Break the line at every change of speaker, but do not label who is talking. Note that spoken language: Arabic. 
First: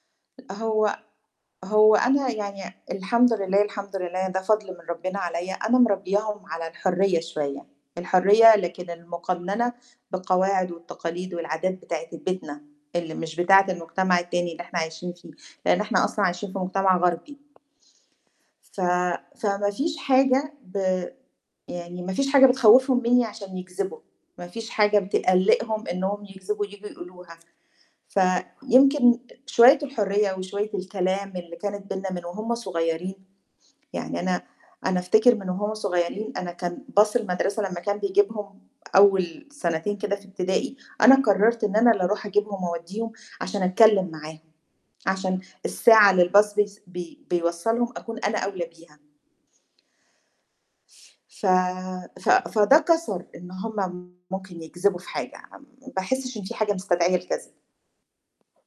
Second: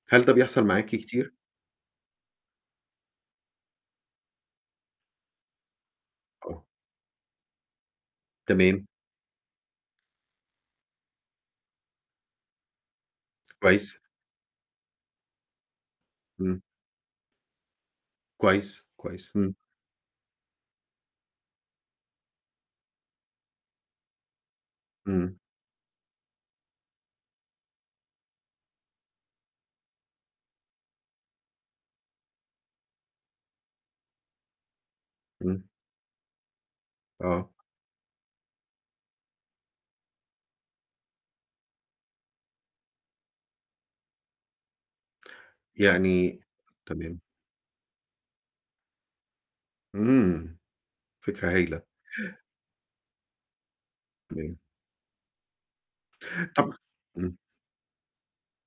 هل ده بيحصل معاكِ
هو،
كتير؟
هو أنا يعني الحمد لله الحمد لله ده فضل من ربنا عليَّ، أنا مربّياهم
آه.
على الحرّية شوية، الحرّية
تمام.
لكن المقنَّنة بقواعد والتقاليد والعادات بتاعة ال بيتنا اللي مش بتاعة
كويس.
المجتمع التاني اللي إحنا عايشين فيه، لإن إحنا أصلًا عايشين في
إمم.
مجتمع غربي. ف
كويس، كويس، إمم.
فما فيش حاجة ب يعني ما فيش حاجة بتخوّفهم مِنّي عشان يكذبوا، ما فيش حاجة
إمم.
بتقلّقهم إنهم يكذبوا ييجوا يقولوها، فيمكن شوية الحرّية وشوية الكلام اللي كانت بيننا من وهُم صغيّرين، يعني أنا أنا أفتكر من
إمم.
وهُم صغيّرين أنا كان bus
آه.
المدرسة لمّا كان بيجيبهم أول سنتين كده في ابتدائي، أنا قرّرت إن أنا اللي أرُوح أجيبهم وأودّيهم عشان أتكلم معاهم، عشان الساعة اللي
يعني
الbus بيس بي
تمام.
بيوصّلهم أكون أنا أولى بيها.
إمم،
ف
فكرة هايلة.
ف فده كَسَر إن هُم
تمام.
ممكن يكذبوا في حاجة، م ما باحسّش إن في
طَب
حاجة مستدعية
إمم.
الكذب.